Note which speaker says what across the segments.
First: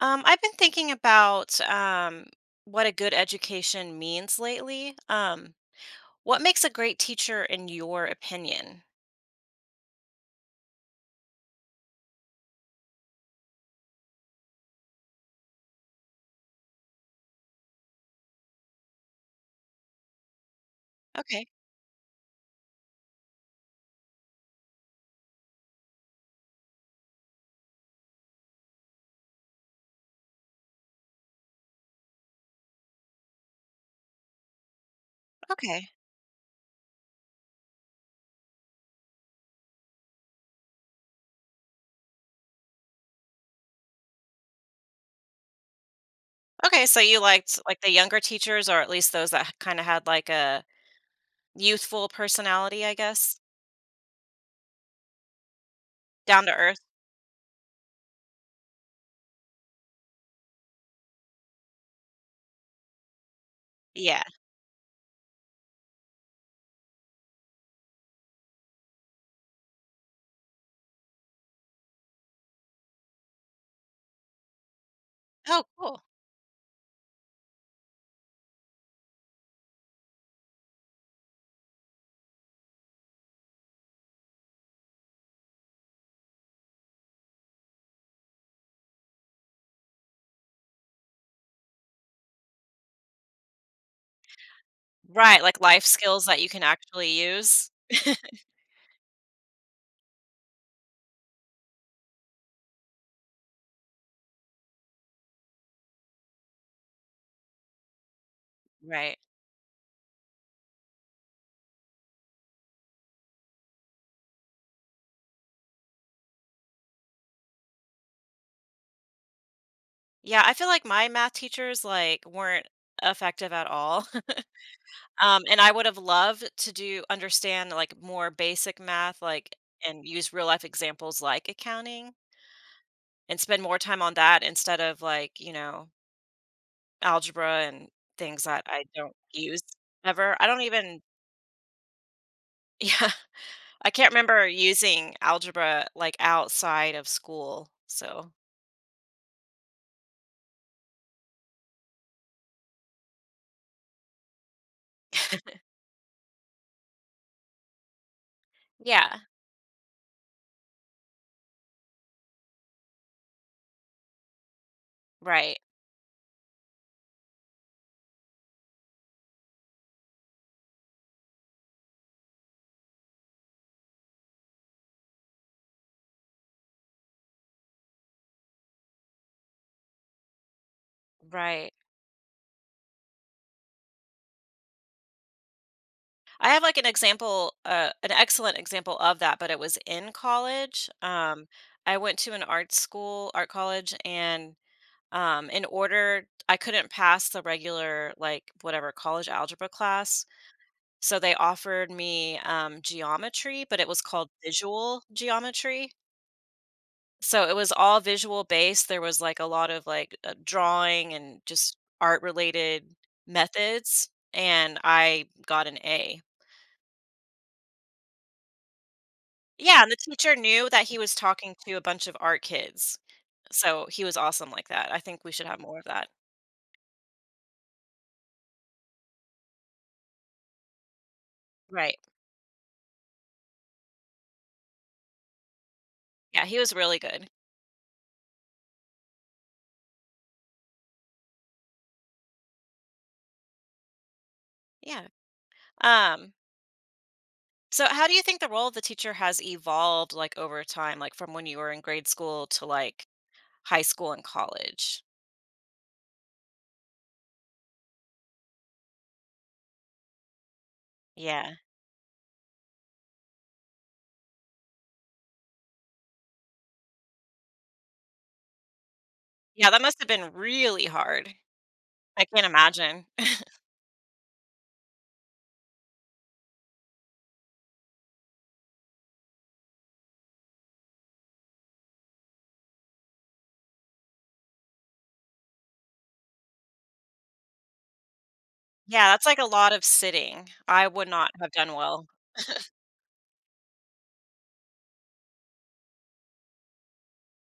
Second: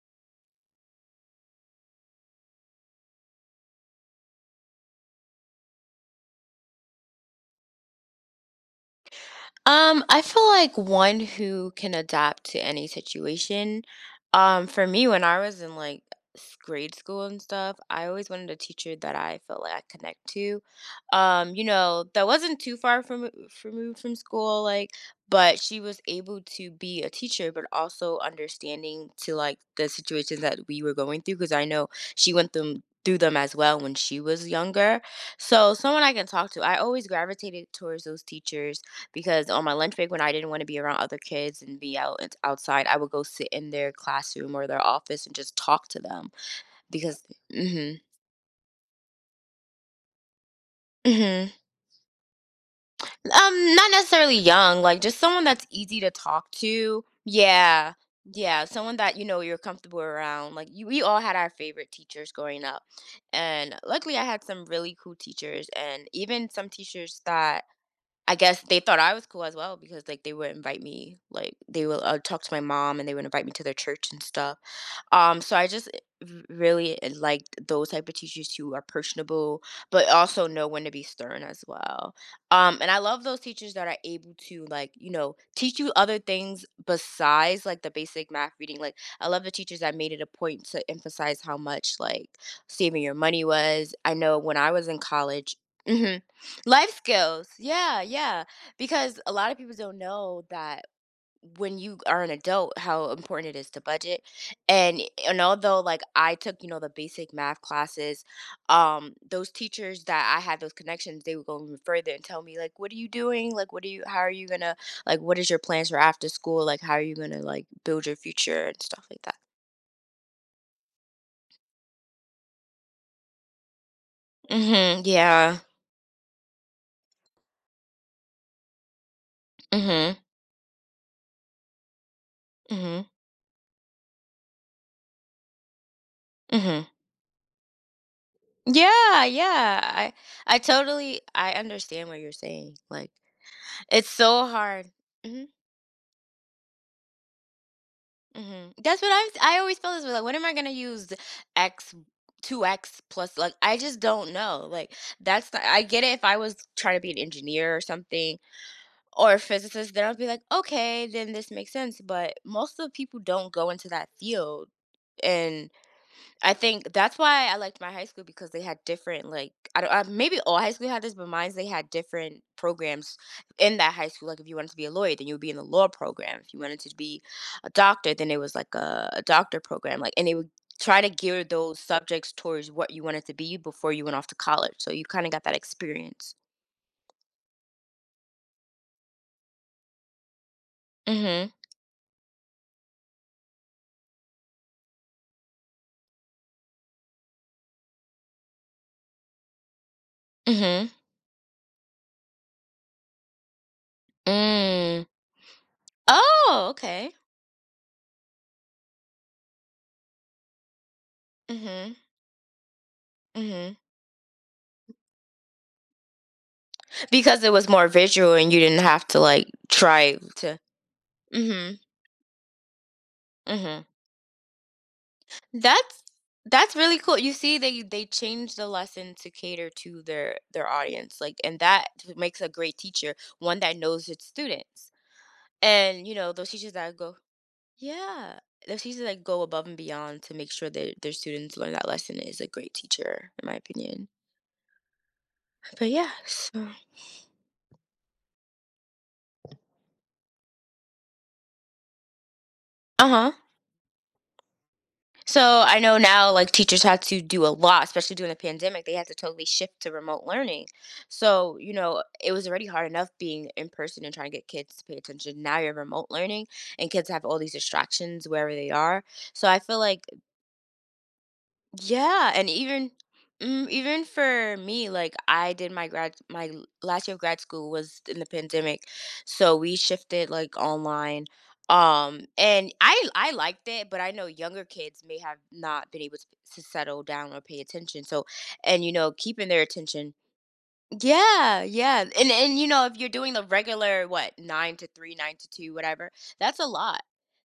Speaker 1: I've been thinking about what a good education means lately. What makes a great teacher in your opinion?
Speaker 2: I feel like one who can adapt to any situation. For me, when I was in like grade school and stuff, I always wanted a teacher that I felt like I connect to.
Speaker 1: Okay.
Speaker 2: That wasn't too far from removed from school, like, but she was able to be a teacher, but also understanding to like the situations that we were going through, because I know she went them through them as well when she was younger. So
Speaker 1: Okay.
Speaker 2: someone I can talk to. I always gravitated towards those teachers because on my lunch break when I didn't want to be around other kids and be out outside, I would go sit in their classroom or their office and just talk to them
Speaker 1: Okay. So you
Speaker 2: because
Speaker 1: liked like the
Speaker 2: mhm
Speaker 1: younger teachers, or at least those that kind of had like a
Speaker 2: mhm
Speaker 1: youthful personality, I guess,
Speaker 2: not necessarily young, like just someone that's easy to
Speaker 1: down
Speaker 2: talk
Speaker 1: to earth.
Speaker 2: to. Yeah. Yeah, someone that you know you're comfortable around. Like you, we all had our favorite teachers growing up. And luckily
Speaker 1: Yeah.
Speaker 2: I had some really cool teachers and even some teachers that I guess they thought I was cool as well because, like, they would invite me, like, they would talk to my mom and they would invite me to their church and stuff. So
Speaker 1: Oh,
Speaker 2: I just
Speaker 1: cool.
Speaker 2: really liked those type of teachers who are personable, but also know when to be stern as well. And I love those teachers that are able to, like, teach you other things besides like the basic math reading. Like, I love the teachers that made it a point to emphasize how much like saving your money was. I know when I was in
Speaker 1: Right.
Speaker 2: college.
Speaker 1: Like life
Speaker 2: Mhm.
Speaker 1: skills that you can
Speaker 2: Life
Speaker 1: actually
Speaker 2: skills.
Speaker 1: use.
Speaker 2: Yeah, yeah. Because a lot of people don't know that when you are an adult, how important it is to budget. And and although like I took, the basic math classes, um,
Speaker 1: Right.
Speaker 2: those teachers that I had those connections, they would go even further and tell me, like, what are you doing? Like what are you how are you gonna like what is your plans for after school? Like how are you gonna like build your future and stuff like that?
Speaker 1: Yeah. I feel like my math teachers like weren't effective at all.
Speaker 2: Mm-hmm.
Speaker 1: Um,
Speaker 2: Yeah.
Speaker 1: and I would have loved to do understand, like, more basic math, like and
Speaker 2: Mm-hmm.
Speaker 1: use real life examples like accounting
Speaker 2: Mm-hmm.
Speaker 1: and spend more time on that instead of, like, you know,
Speaker 2: Mm-hmm.
Speaker 1: algebra and things that I don't
Speaker 2: Yeah,
Speaker 1: use
Speaker 2: yeah. I
Speaker 1: ever. I
Speaker 2: I
Speaker 1: don't even
Speaker 2: totally I understand what you're saying.
Speaker 1: yeah,
Speaker 2: Like
Speaker 1: I
Speaker 2: it's
Speaker 1: can't remember
Speaker 2: so hard.
Speaker 1: using
Speaker 2: Hmm.
Speaker 1: algebra, like, outside of school, so
Speaker 2: Hmm. That's what I've I always feel this way. Like, when am I gonna use the X two X plus? Like I just don't know. Like that's the, I get it. If I was trying to be an engineer or something
Speaker 1: Yeah.
Speaker 2: or a physicist, then I'd be like, okay, then this makes sense. But most of the people don't go into that field,
Speaker 1: Right.
Speaker 2: and I think that's why I liked my high school because they had different like I don't maybe all high school had this, but mine's they had different programs in that high school. Like if you wanted to be a lawyer, then you would be in the law program. If you wanted to be a doctor, then it was like a doctor program. Like and they would try to gear
Speaker 1: Right.
Speaker 2: those subjects towards what you wanted to be before you went off to college. So you kind of got that experience.
Speaker 1: I have like an example, an excellent example of that, but it was in college. Um,
Speaker 2: Mhm.
Speaker 1: I went to an art school, art college, and in order, I couldn't pass the regular, like whatever college algebra class.
Speaker 2: Mhm.
Speaker 1: So they offered me geometry, but it was called visual
Speaker 2: Mm.
Speaker 1: geometry.
Speaker 2: Oh, okay.
Speaker 1: So it was all visual based. There was like a lot of like drawing and just
Speaker 2: Mhm.
Speaker 1: art related
Speaker 2: Mhm.
Speaker 1: methods. And I got an A.
Speaker 2: Because it was more visual and you didn't have to like
Speaker 1: Yeah, and the
Speaker 2: try
Speaker 1: teacher
Speaker 2: to.
Speaker 1: knew that he was talking to
Speaker 2: Mhm.
Speaker 1: a bunch of art kids,
Speaker 2: Mhm.
Speaker 1: so he was awesome like that. I think we should have more of
Speaker 2: That's
Speaker 1: that.
Speaker 2: that's really cool. You see, they change the lesson to cater to their audience, like, and that
Speaker 1: Right.
Speaker 2: makes a great teacher, one that knows its students. And you know,
Speaker 1: Yeah,
Speaker 2: those
Speaker 1: he was
Speaker 2: teachers that
Speaker 1: really
Speaker 2: go,
Speaker 1: good.
Speaker 2: yeah, those teachers that go above and beyond to make sure that their students learn that lesson is a great teacher, in my opinion.
Speaker 1: Yeah.
Speaker 2: But yeah,
Speaker 1: Um,
Speaker 2: so
Speaker 1: so how do you think the role of the teacher has evolved, like, over time, like, from when you were in grade school to, like,
Speaker 2: uh huh.
Speaker 1: high school and college?
Speaker 2: So I know now, like teachers have to do a lot, especially during the pandemic. They had to totally shift to remote learning.
Speaker 1: Yeah.
Speaker 2: So you know, it was already hard enough being in person and trying to get kids to pay attention. Now you're remote learning, and kids have all these distractions wherever they are. So I
Speaker 1: Yeah,
Speaker 2: feel
Speaker 1: that must
Speaker 2: like
Speaker 1: have been really hard. I
Speaker 2: yeah,
Speaker 1: can't
Speaker 2: and even
Speaker 1: imagine.
Speaker 2: mm, even for me, like I did my grad last year of grad school was in the pandemic, so we shifted like online. And I liked it, but I know younger kids may have not been able to settle down or pay attention. So, and you
Speaker 1: Yeah,
Speaker 2: know,
Speaker 1: that's, like, a
Speaker 2: keeping their
Speaker 1: lot of
Speaker 2: attention.
Speaker 1: sitting. I would not have
Speaker 2: Yeah,
Speaker 1: done
Speaker 2: yeah,
Speaker 1: well.
Speaker 2: and you know, if you're doing the regular what nine to three, nine to two, whatever, that's a lot.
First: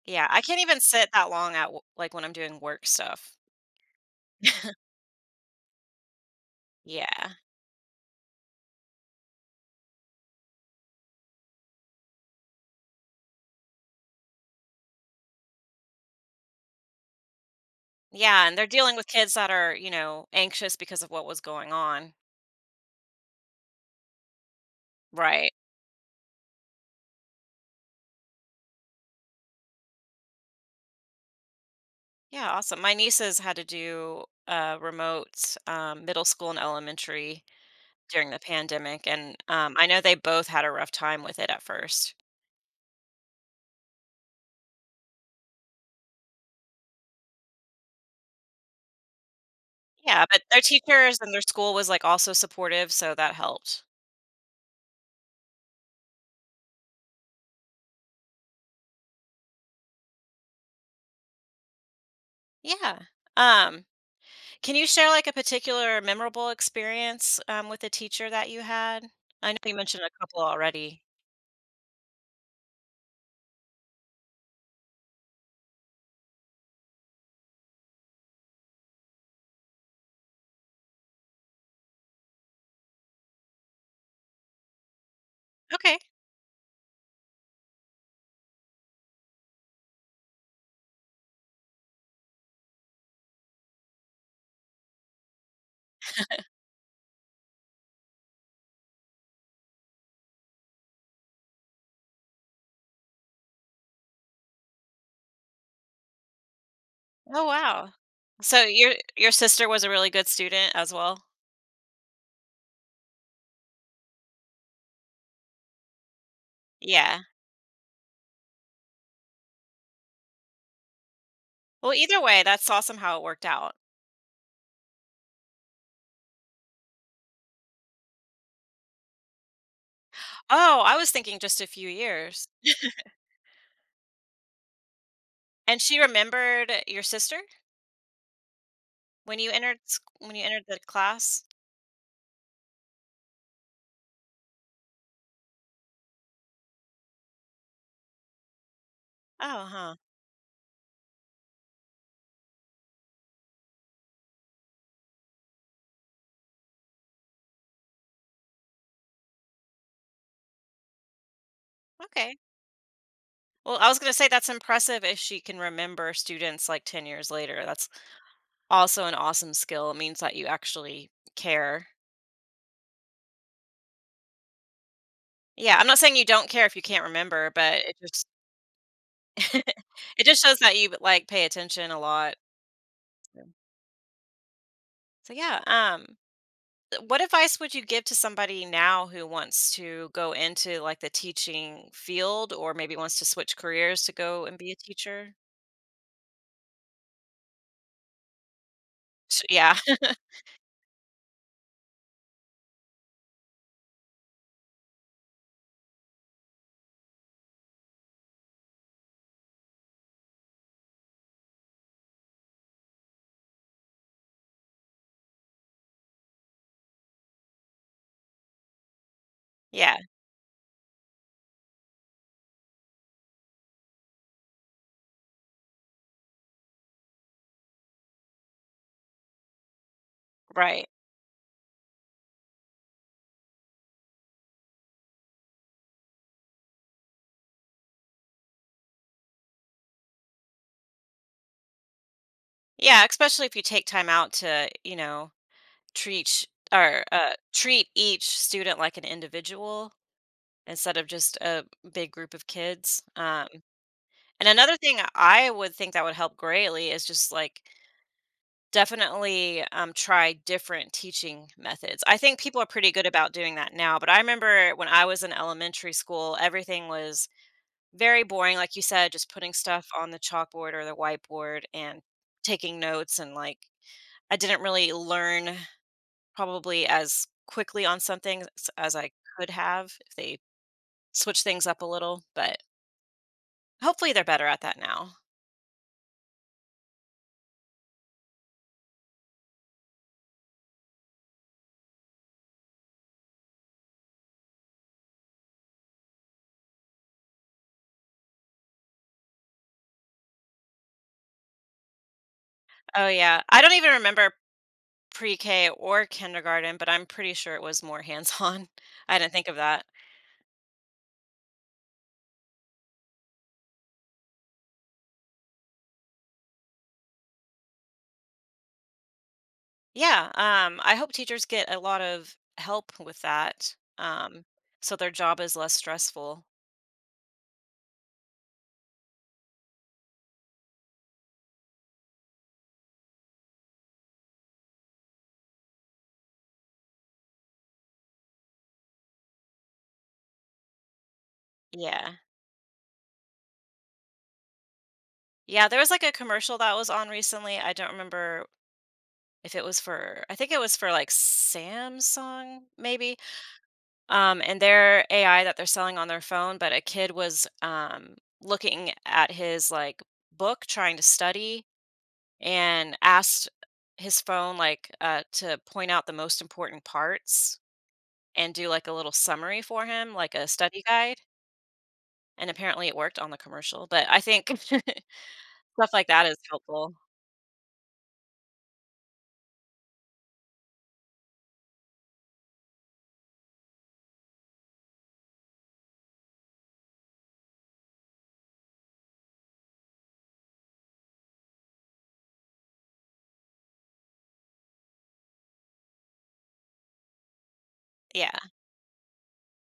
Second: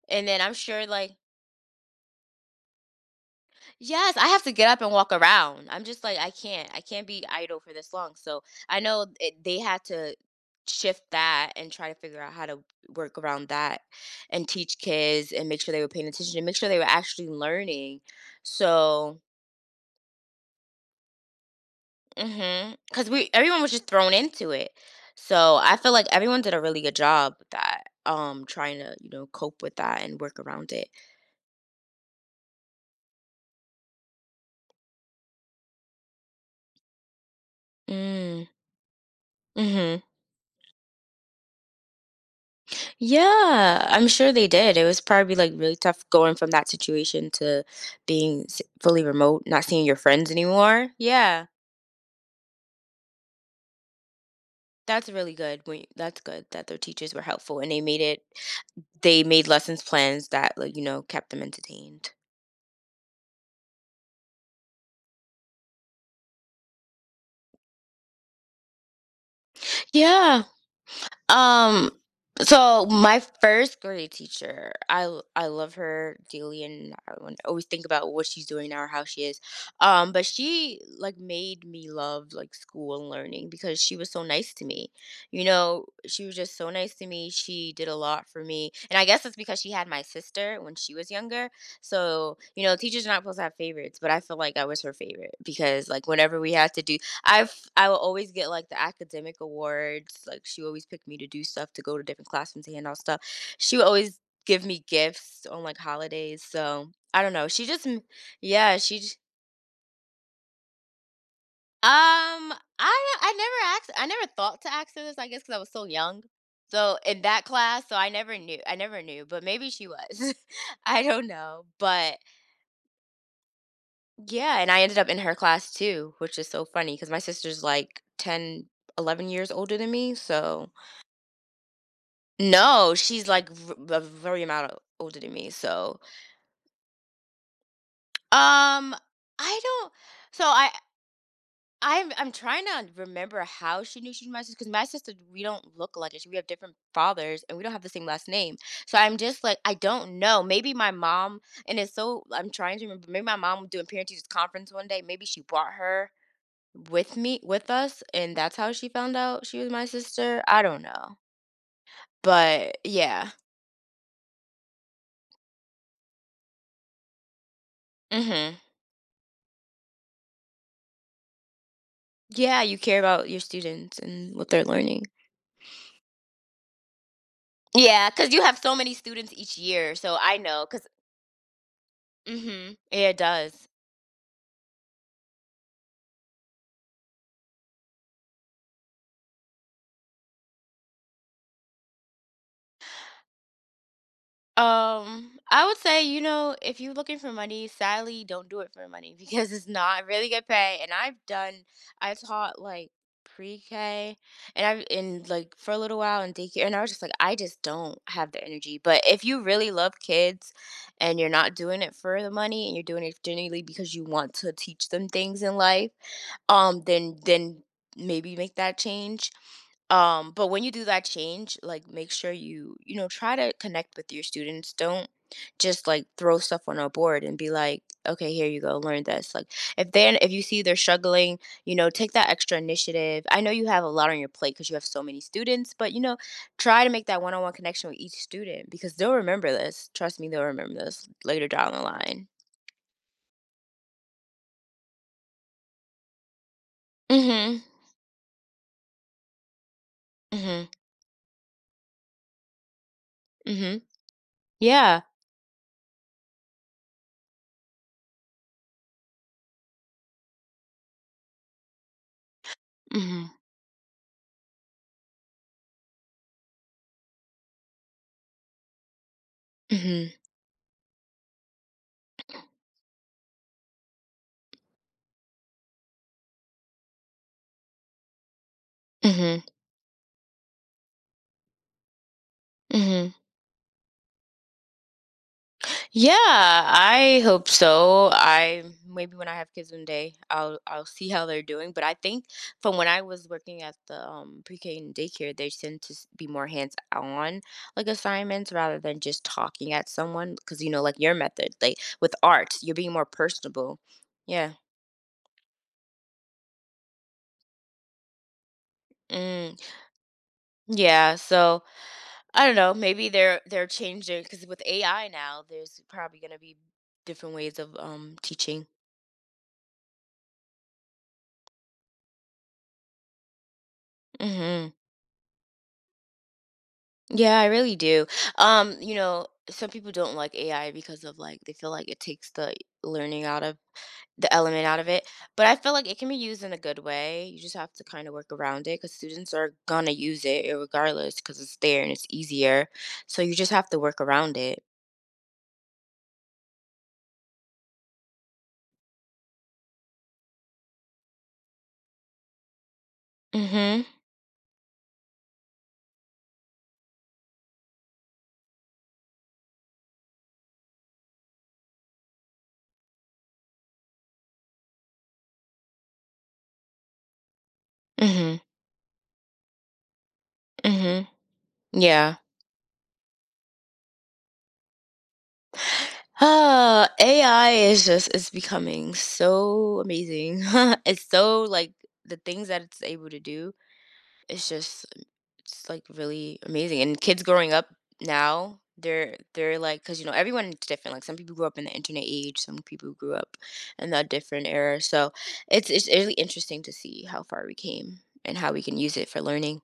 Speaker 1: Yeah,
Speaker 2: And
Speaker 1: I
Speaker 2: then I'm
Speaker 1: can't even
Speaker 2: sure
Speaker 1: sit
Speaker 2: like
Speaker 1: that long at w like, when I'm doing work stuff.
Speaker 2: yes, I have to get up and walk around. I'm just like, I can't be
Speaker 1: Yeah.
Speaker 2: idle for this long. So I know it, they had to shift that and try to figure out how to work around that and teach kids and make sure they were paying attention and make sure they were actually learning.
Speaker 1: Yeah, and they're dealing with
Speaker 2: So,
Speaker 1: kids that are, you know, anxious because of what was going on.
Speaker 2: because we everyone was just thrown into it.
Speaker 1: Right.
Speaker 2: So I feel like everyone did a really good job with that, trying to, you know, cope with that and work around it.
Speaker 1: Yeah, awesome. My nieces had to do remote middle school and elementary during the
Speaker 2: Mm.
Speaker 1: pandemic, and I
Speaker 2: Hmm.
Speaker 1: know they both had a rough time with it at first.
Speaker 2: Yeah, I'm sure they did. It was probably like really tough going from that situation to being fully remote, not seeing your
Speaker 1: Yeah,
Speaker 2: friends
Speaker 1: but their
Speaker 2: anymore.
Speaker 1: teachers and their
Speaker 2: Yeah,
Speaker 1: school was like also supportive, so that helped.
Speaker 2: that's really good. When, that's good that their teachers were helpful and they made it, they made lessons plans that like, you know, kept them entertained.
Speaker 1: Yeah. Um, can you share like a particular memorable experience with a teacher that you had? I know you mentioned a couple
Speaker 2: Yeah.
Speaker 1: already.
Speaker 2: Um, so my first grade teacher, I love her dearly, and I would always think about what she's doing now or how she is. But she like made me love like school and learning because she was so nice to me. You know,
Speaker 1: Okay.
Speaker 2: she was just so nice to me. She did a lot for me, and I guess it's because she had my sister when she was younger. So you know, teachers are not supposed to have favorites, but I feel like I was her favorite because like whenever we had to do I will always get, like, the academic awards, like, she always picked me to do stuff, to go to different classrooms to hand out stuff. She would always give me gifts on, like, holidays, so I don't
Speaker 1: Oh,
Speaker 2: know, she just
Speaker 1: wow.
Speaker 2: m
Speaker 1: So
Speaker 2: yeah, she j
Speaker 1: your sister was a really good student as well?
Speaker 2: um, I never asked I never thought to ask her this, I guess because I was so young, so
Speaker 1: Yeah.
Speaker 2: in that class, so I never knew, but maybe she was. I don't know,
Speaker 1: Well, either
Speaker 2: but
Speaker 1: way, that's awesome how it worked out.
Speaker 2: yeah, and I ended up in her class too, which is so funny because my sister's, like, 10, 11 years older than me, so
Speaker 1: Oh, I was thinking just a few years.
Speaker 2: no, she's, like, v a very amount o older than me,
Speaker 1: And she
Speaker 2: so,
Speaker 1: remembered your sister
Speaker 2: um,
Speaker 1: when you
Speaker 2: I don't
Speaker 1: when you
Speaker 2: so
Speaker 1: entered
Speaker 2: I
Speaker 1: the class?
Speaker 2: I'm I'm trying to remember how she knew she was my sister because my sister, we don't look like it. We have different fathers, and we don't have the same last name, so I'm just, like,
Speaker 1: Oh,
Speaker 2: I
Speaker 1: huh.
Speaker 2: don't know, maybe my mom and it's so I'm trying to remember, maybe my mom was doing parent teachers conference one day, maybe she brought her with us, and that's how she found out she was my sister, I don't know,
Speaker 1: Okay.
Speaker 2: but yeah.
Speaker 1: Well, I was going to say that's impressive if she can remember students like 10 years later. That's
Speaker 2: Mhm.
Speaker 1: also an awesome skill. It means that you actually care.
Speaker 2: Yeah, you care about your students and what they're learning.
Speaker 1: Yeah, I'm not saying you don't care if you can't remember, but it
Speaker 2: Yeah,
Speaker 1: just
Speaker 2: because you have so many students each year, so
Speaker 1: it
Speaker 2: I
Speaker 1: just shows
Speaker 2: know
Speaker 1: that
Speaker 2: 'cause
Speaker 1: you like pay attention a lot.
Speaker 2: mhm, it does.
Speaker 1: So yeah, what advice would you give to somebody now who wants to go into like the teaching field or maybe wants to switch careers to go and be a teacher?
Speaker 2: I would say, you know, if you're looking for money, sadly, don't do it for money because it's
Speaker 1: Yeah.
Speaker 2: not really good pay. And I've done, I taught like pre-K and I've in like for a little while in daycare, and I was just like, I just don't have the energy. But if you really love kids and you're not doing it for the money and you're doing it genuinely because you want to teach them things in life, then maybe make that change
Speaker 1: Yeah,
Speaker 2: but when you do that change like make sure you you know try to connect with your students don't just like throw stuff on a board and be like okay here you go learn this like if then if you see they're
Speaker 1: right.
Speaker 2: struggling you know take that extra initiative I know you have a lot on your plate because you have so many students but you know try to make that one-on-one connection with each student because they'll remember this trust me they'll remember this later down the line.
Speaker 1: Yeah, especially if you take time out to, you know, treat sh- or
Speaker 2: Mm-hmm.
Speaker 1: treat each student like an individual
Speaker 2: Mm-hmm.
Speaker 1: instead of just a big group of kids. Um,
Speaker 2: Mm-hmm.
Speaker 1: and another thing
Speaker 2: Yeah.
Speaker 1: I would think that would help greatly is just like definitely, try different teaching methods. I think people are pretty good
Speaker 2: Mm-hmm.
Speaker 1: about doing that now, but I remember when I was in elementary school, everything was very boring, like you said, just putting stuff on
Speaker 2: Mm-hmm.
Speaker 1: the chalkboard or the whiteboard and taking notes and, like, I didn't really learn probably as quickly on something things as I
Speaker 2: Mhm.
Speaker 1: could have if they switch things up a little, but
Speaker 2: Mhm.
Speaker 1: hopefully they're better at that now.
Speaker 2: Yeah, I hope so. I maybe when I have kids one day, I'll see how they're doing. But I think from when I was working at the pre-K and daycare, they tend to be more hands-on like assignments rather than just talking at someone. Because you know, like your method, like with art, you're being more
Speaker 1: Oh, yeah. I don't
Speaker 2: personable.
Speaker 1: even remember
Speaker 2: Yeah.
Speaker 1: pre-K or kindergarten, but I'm pretty sure it was more hands-on. I didn't think of
Speaker 2: Mm,
Speaker 1: that.
Speaker 2: yeah. So I don't know. Maybe they're changing because with AI now, there's probably gonna be different ways of teaching.
Speaker 1: Yeah, I hope teachers get a lot of help with that,
Speaker 2: Hmm.
Speaker 1: so their job is less stressful.
Speaker 2: Yeah, I really do. Some people don't like AI because of like they feel like it takes the learning out of the element out of it. But I feel like it can be used in a good way. You just have to kind of work around it because students are gonna use it regardless because it's there and it's
Speaker 1: Yeah.
Speaker 2: easier. So you just have to work around it.
Speaker 1: Yeah, there was, like, a commercial that was on recently, I don't remember if it was for I think it was for, like, Samsung, maybe,
Speaker 2: Mhm.
Speaker 1: and their AI that they're selling on their phone, but a kid was, looking at his, like, book trying to study and asked his phone like to point out the most important parts
Speaker 2: Mhm.
Speaker 1: and do like a little summary for him, like a study
Speaker 2: Mhm.
Speaker 1: guide.
Speaker 2: Yeah.
Speaker 1: And apparently it worked on the commercial. But I think stuff like that is helpful.
Speaker 2: Ah, AI is just it's becoming so amazing. It's so like the things that it's able to do. It's just It's like really amazing. And kids growing up now, they're like, cause you know everyone's different. Like some people grew up in the internet age, some people grew up in a different era. So it's really interesting to see how far we came
Speaker 1: Yeah.
Speaker 2: and how we can use it for learning.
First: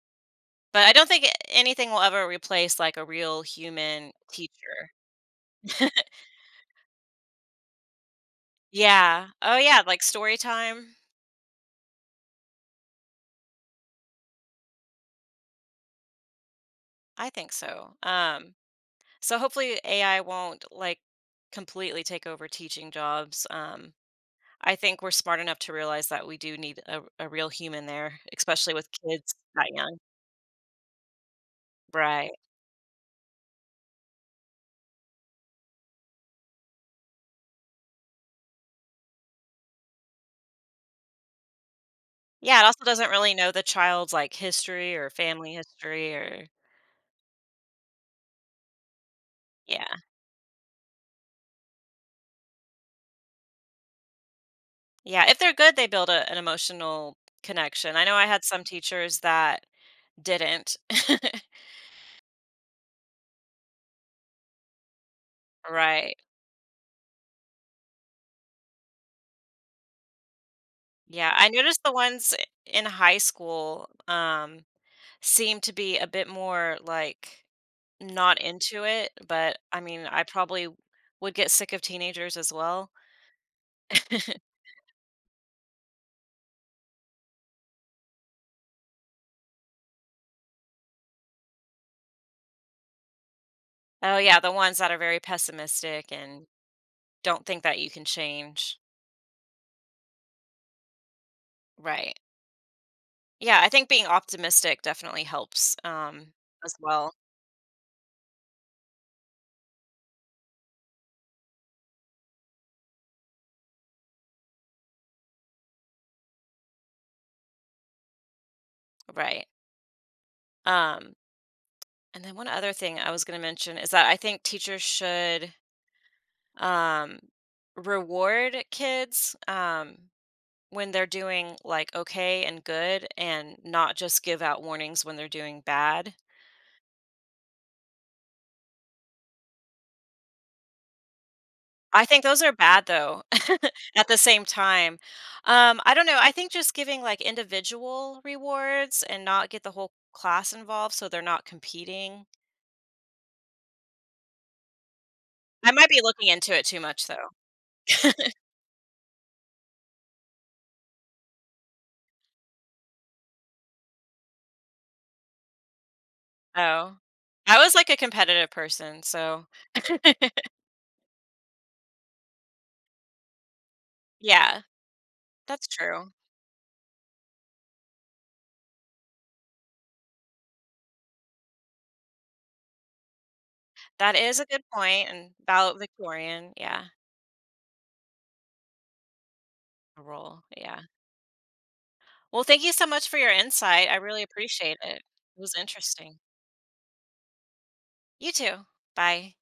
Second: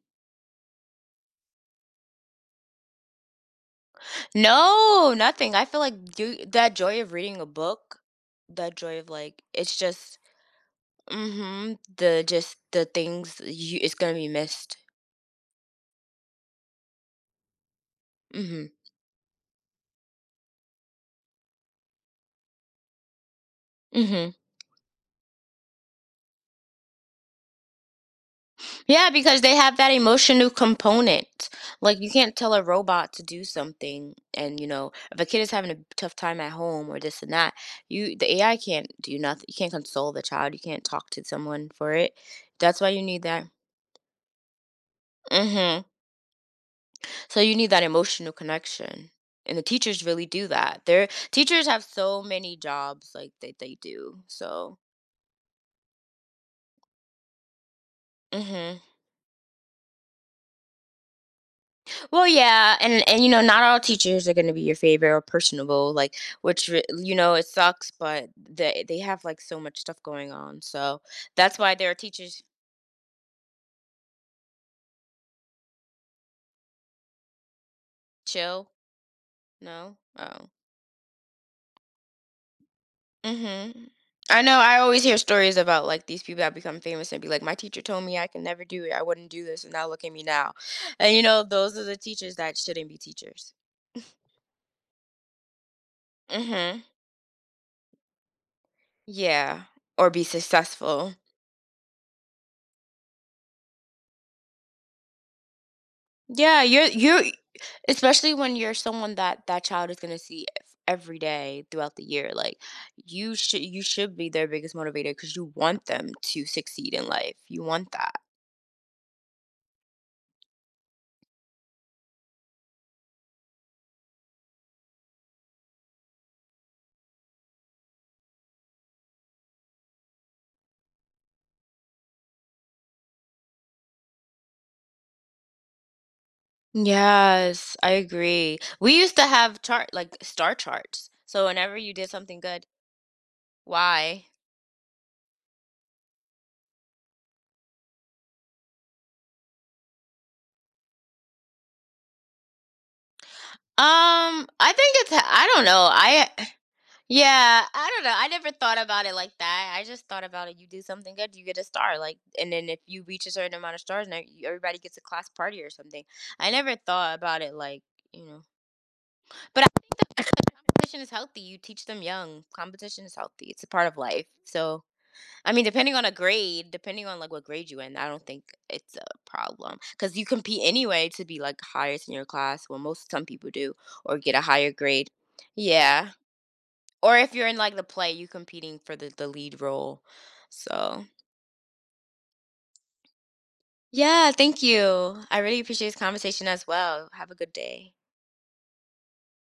Speaker 1: But I don't think anything will ever replace like a real human teacher.
Speaker 2: No, nothing. I feel like do that joy of reading a book, that joy of
Speaker 1: Yeah.
Speaker 2: like
Speaker 1: Oh
Speaker 2: it's
Speaker 1: yeah, like
Speaker 2: just
Speaker 1: story time.
Speaker 2: mhm the just the things you it's gonna be missed.
Speaker 1: I think so.
Speaker 2: Mhm.
Speaker 1: So hopefully AI won't like completely take over teaching jobs.
Speaker 2: Mhm.
Speaker 1: I think we're smart enough to realize that we do need a real human there, especially with
Speaker 2: Yeah,
Speaker 1: kids
Speaker 2: because they
Speaker 1: that
Speaker 2: have that
Speaker 1: young.
Speaker 2: emotional component. Like you
Speaker 1: Right.
Speaker 2: can't tell a robot to do something and if a kid is having a tough time at home or this and that, you the AI can't do nothing. You can't console the child. You can't talk to someone for it.
Speaker 1: Yeah, it
Speaker 2: That's
Speaker 1: also
Speaker 2: why you
Speaker 1: doesn't
Speaker 2: need
Speaker 1: really
Speaker 2: that.
Speaker 1: know the child's, like, history or family
Speaker 2: Mhm.
Speaker 1: history or
Speaker 2: So you need that emotional connection. And the
Speaker 1: yeah.
Speaker 2: teachers really do that. Their teachers have so many jobs like that they do. So,
Speaker 1: Yeah, if they're good, they build a an emotional connection. I know I had some
Speaker 2: mhm.
Speaker 1: teachers that didn't.
Speaker 2: Well, yeah, and not all teachers are going to be your favorite or personable,
Speaker 1: Right.
Speaker 2: like it sucks, but they have like so much stuff going on, so
Speaker 1: Yeah, I
Speaker 2: that's why
Speaker 1: noticed
Speaker 2: there
Speaker 1: the
Speaker 2: are
Speaker 1: ones
Speaker 2: teachers
Speaker 1: I in high school, seemed to be a bit more, like, not
Speaker 2: chill.
Speaker 1: into it, but, I
Speaker 2: No,
Speaker 1: mean, I
Speaker 2: oh,
Speaker 1: probably would get sick of teenagers as well.
Speaker 2: mm-hmm. I know. I always hear stories about like these people that become famous and be like, my teacher told me I can never do it, I wouldn't do this, and now look at me now, and those are the teachers that shouldn't be teachers.
Speaker 1: Oh yeah, the ones that are very pessimistic and
Speaker 2: Mm-hmm.
Speaker 1: don't think that you can change.
Speaker 2: Yeah, or be successful.
Speaker 1: Right. Yeah, I think being optimistic definitely helps
Speaker 2: Yeah,
Speaker 1: as
Speaker 2: you're
Speaker 1: well.
Speaker 2: you. Especially when you're someone that that child is gonna see every day throughout the year, like you should be their biggest motivator because you want them to succeed in life. You want that.
Speaker 1: Right. Um and then one other thing I was going to mention is that I think teachers should um reward kids when they're doing like okay and good and not just give out warnings when they're doing bad.
Speaker 2: Yes, I agree. We used to have chart like star charts. So whenever you
Speaker 1: I
Speaker 2: did
Speaker 1: think
Speaker 2: something
Speaker 1: those are
Speaker 2: good,
Speaker 1: bad though, at the
Speaker 2: why?
Speaker 1: same time. I don't know, I think just giving, like, individual rewards and not get the whole class involved so they're not competing.
Speaker 2: I think it's I don't
Speaker 1: I might
Speaker 2: know.
Speaker 1: be looking
Speaker 2: I
Speaker 1: into it too much though.
Speaker 2: yeah, I don't know. I never thought about it like that. I just thought about it. You do something good, you get a star. Like, and then if you reach a certain amount of stars, now you- everybody gets a class party or something. I never
Speaker 1: Oh.
Speaker 2: thought about it
Speaker 1: I was,
Speaker 2: like
Speaker 1: like, a
Speaker 2: you know.
Speaker 1: competitive person, so
Speaker 2: But I think that competition is healthy. You teach them young. Competition is healthy. It's a part of life.
Speaker 1: yeah,
Speaker 2: So I mean,
Speaker 1: that's
Speaker 2: depending on a
Speaker 1: true.
Speaker 2: grade, depending on like what grade you in, I don't think it's a problem because you compete anyway to be like highest in your class. Well, most some people do,
Speaker 1: That
Speaker 2: or get
Speaker 1: is
Speaker 2: a
Speaker 1: a good
Speaker 2: higher
Speaker 1: point
Speaker 2: grade.
Speaker 1: and
Speaker 2: Yeah,
Speaker 1: valedictorian, yeah,
Speaker 2: or if you're in like the play, you competing for the lead role.
Speaker 1: a role, yeah.
Speaker 2: So
Speaker 1: Well, thank you so much for your insight, I really
Speaker 2: yeah, thank
Speaker 1: appreciate it.
Speaker 2: you. I
Speaker 1: It was
Speaker 2: really appreciate this
Speaker 1: interesting.
Speaker 2: conversation as well. Have a good day.
Speaker 1: You too. Bye.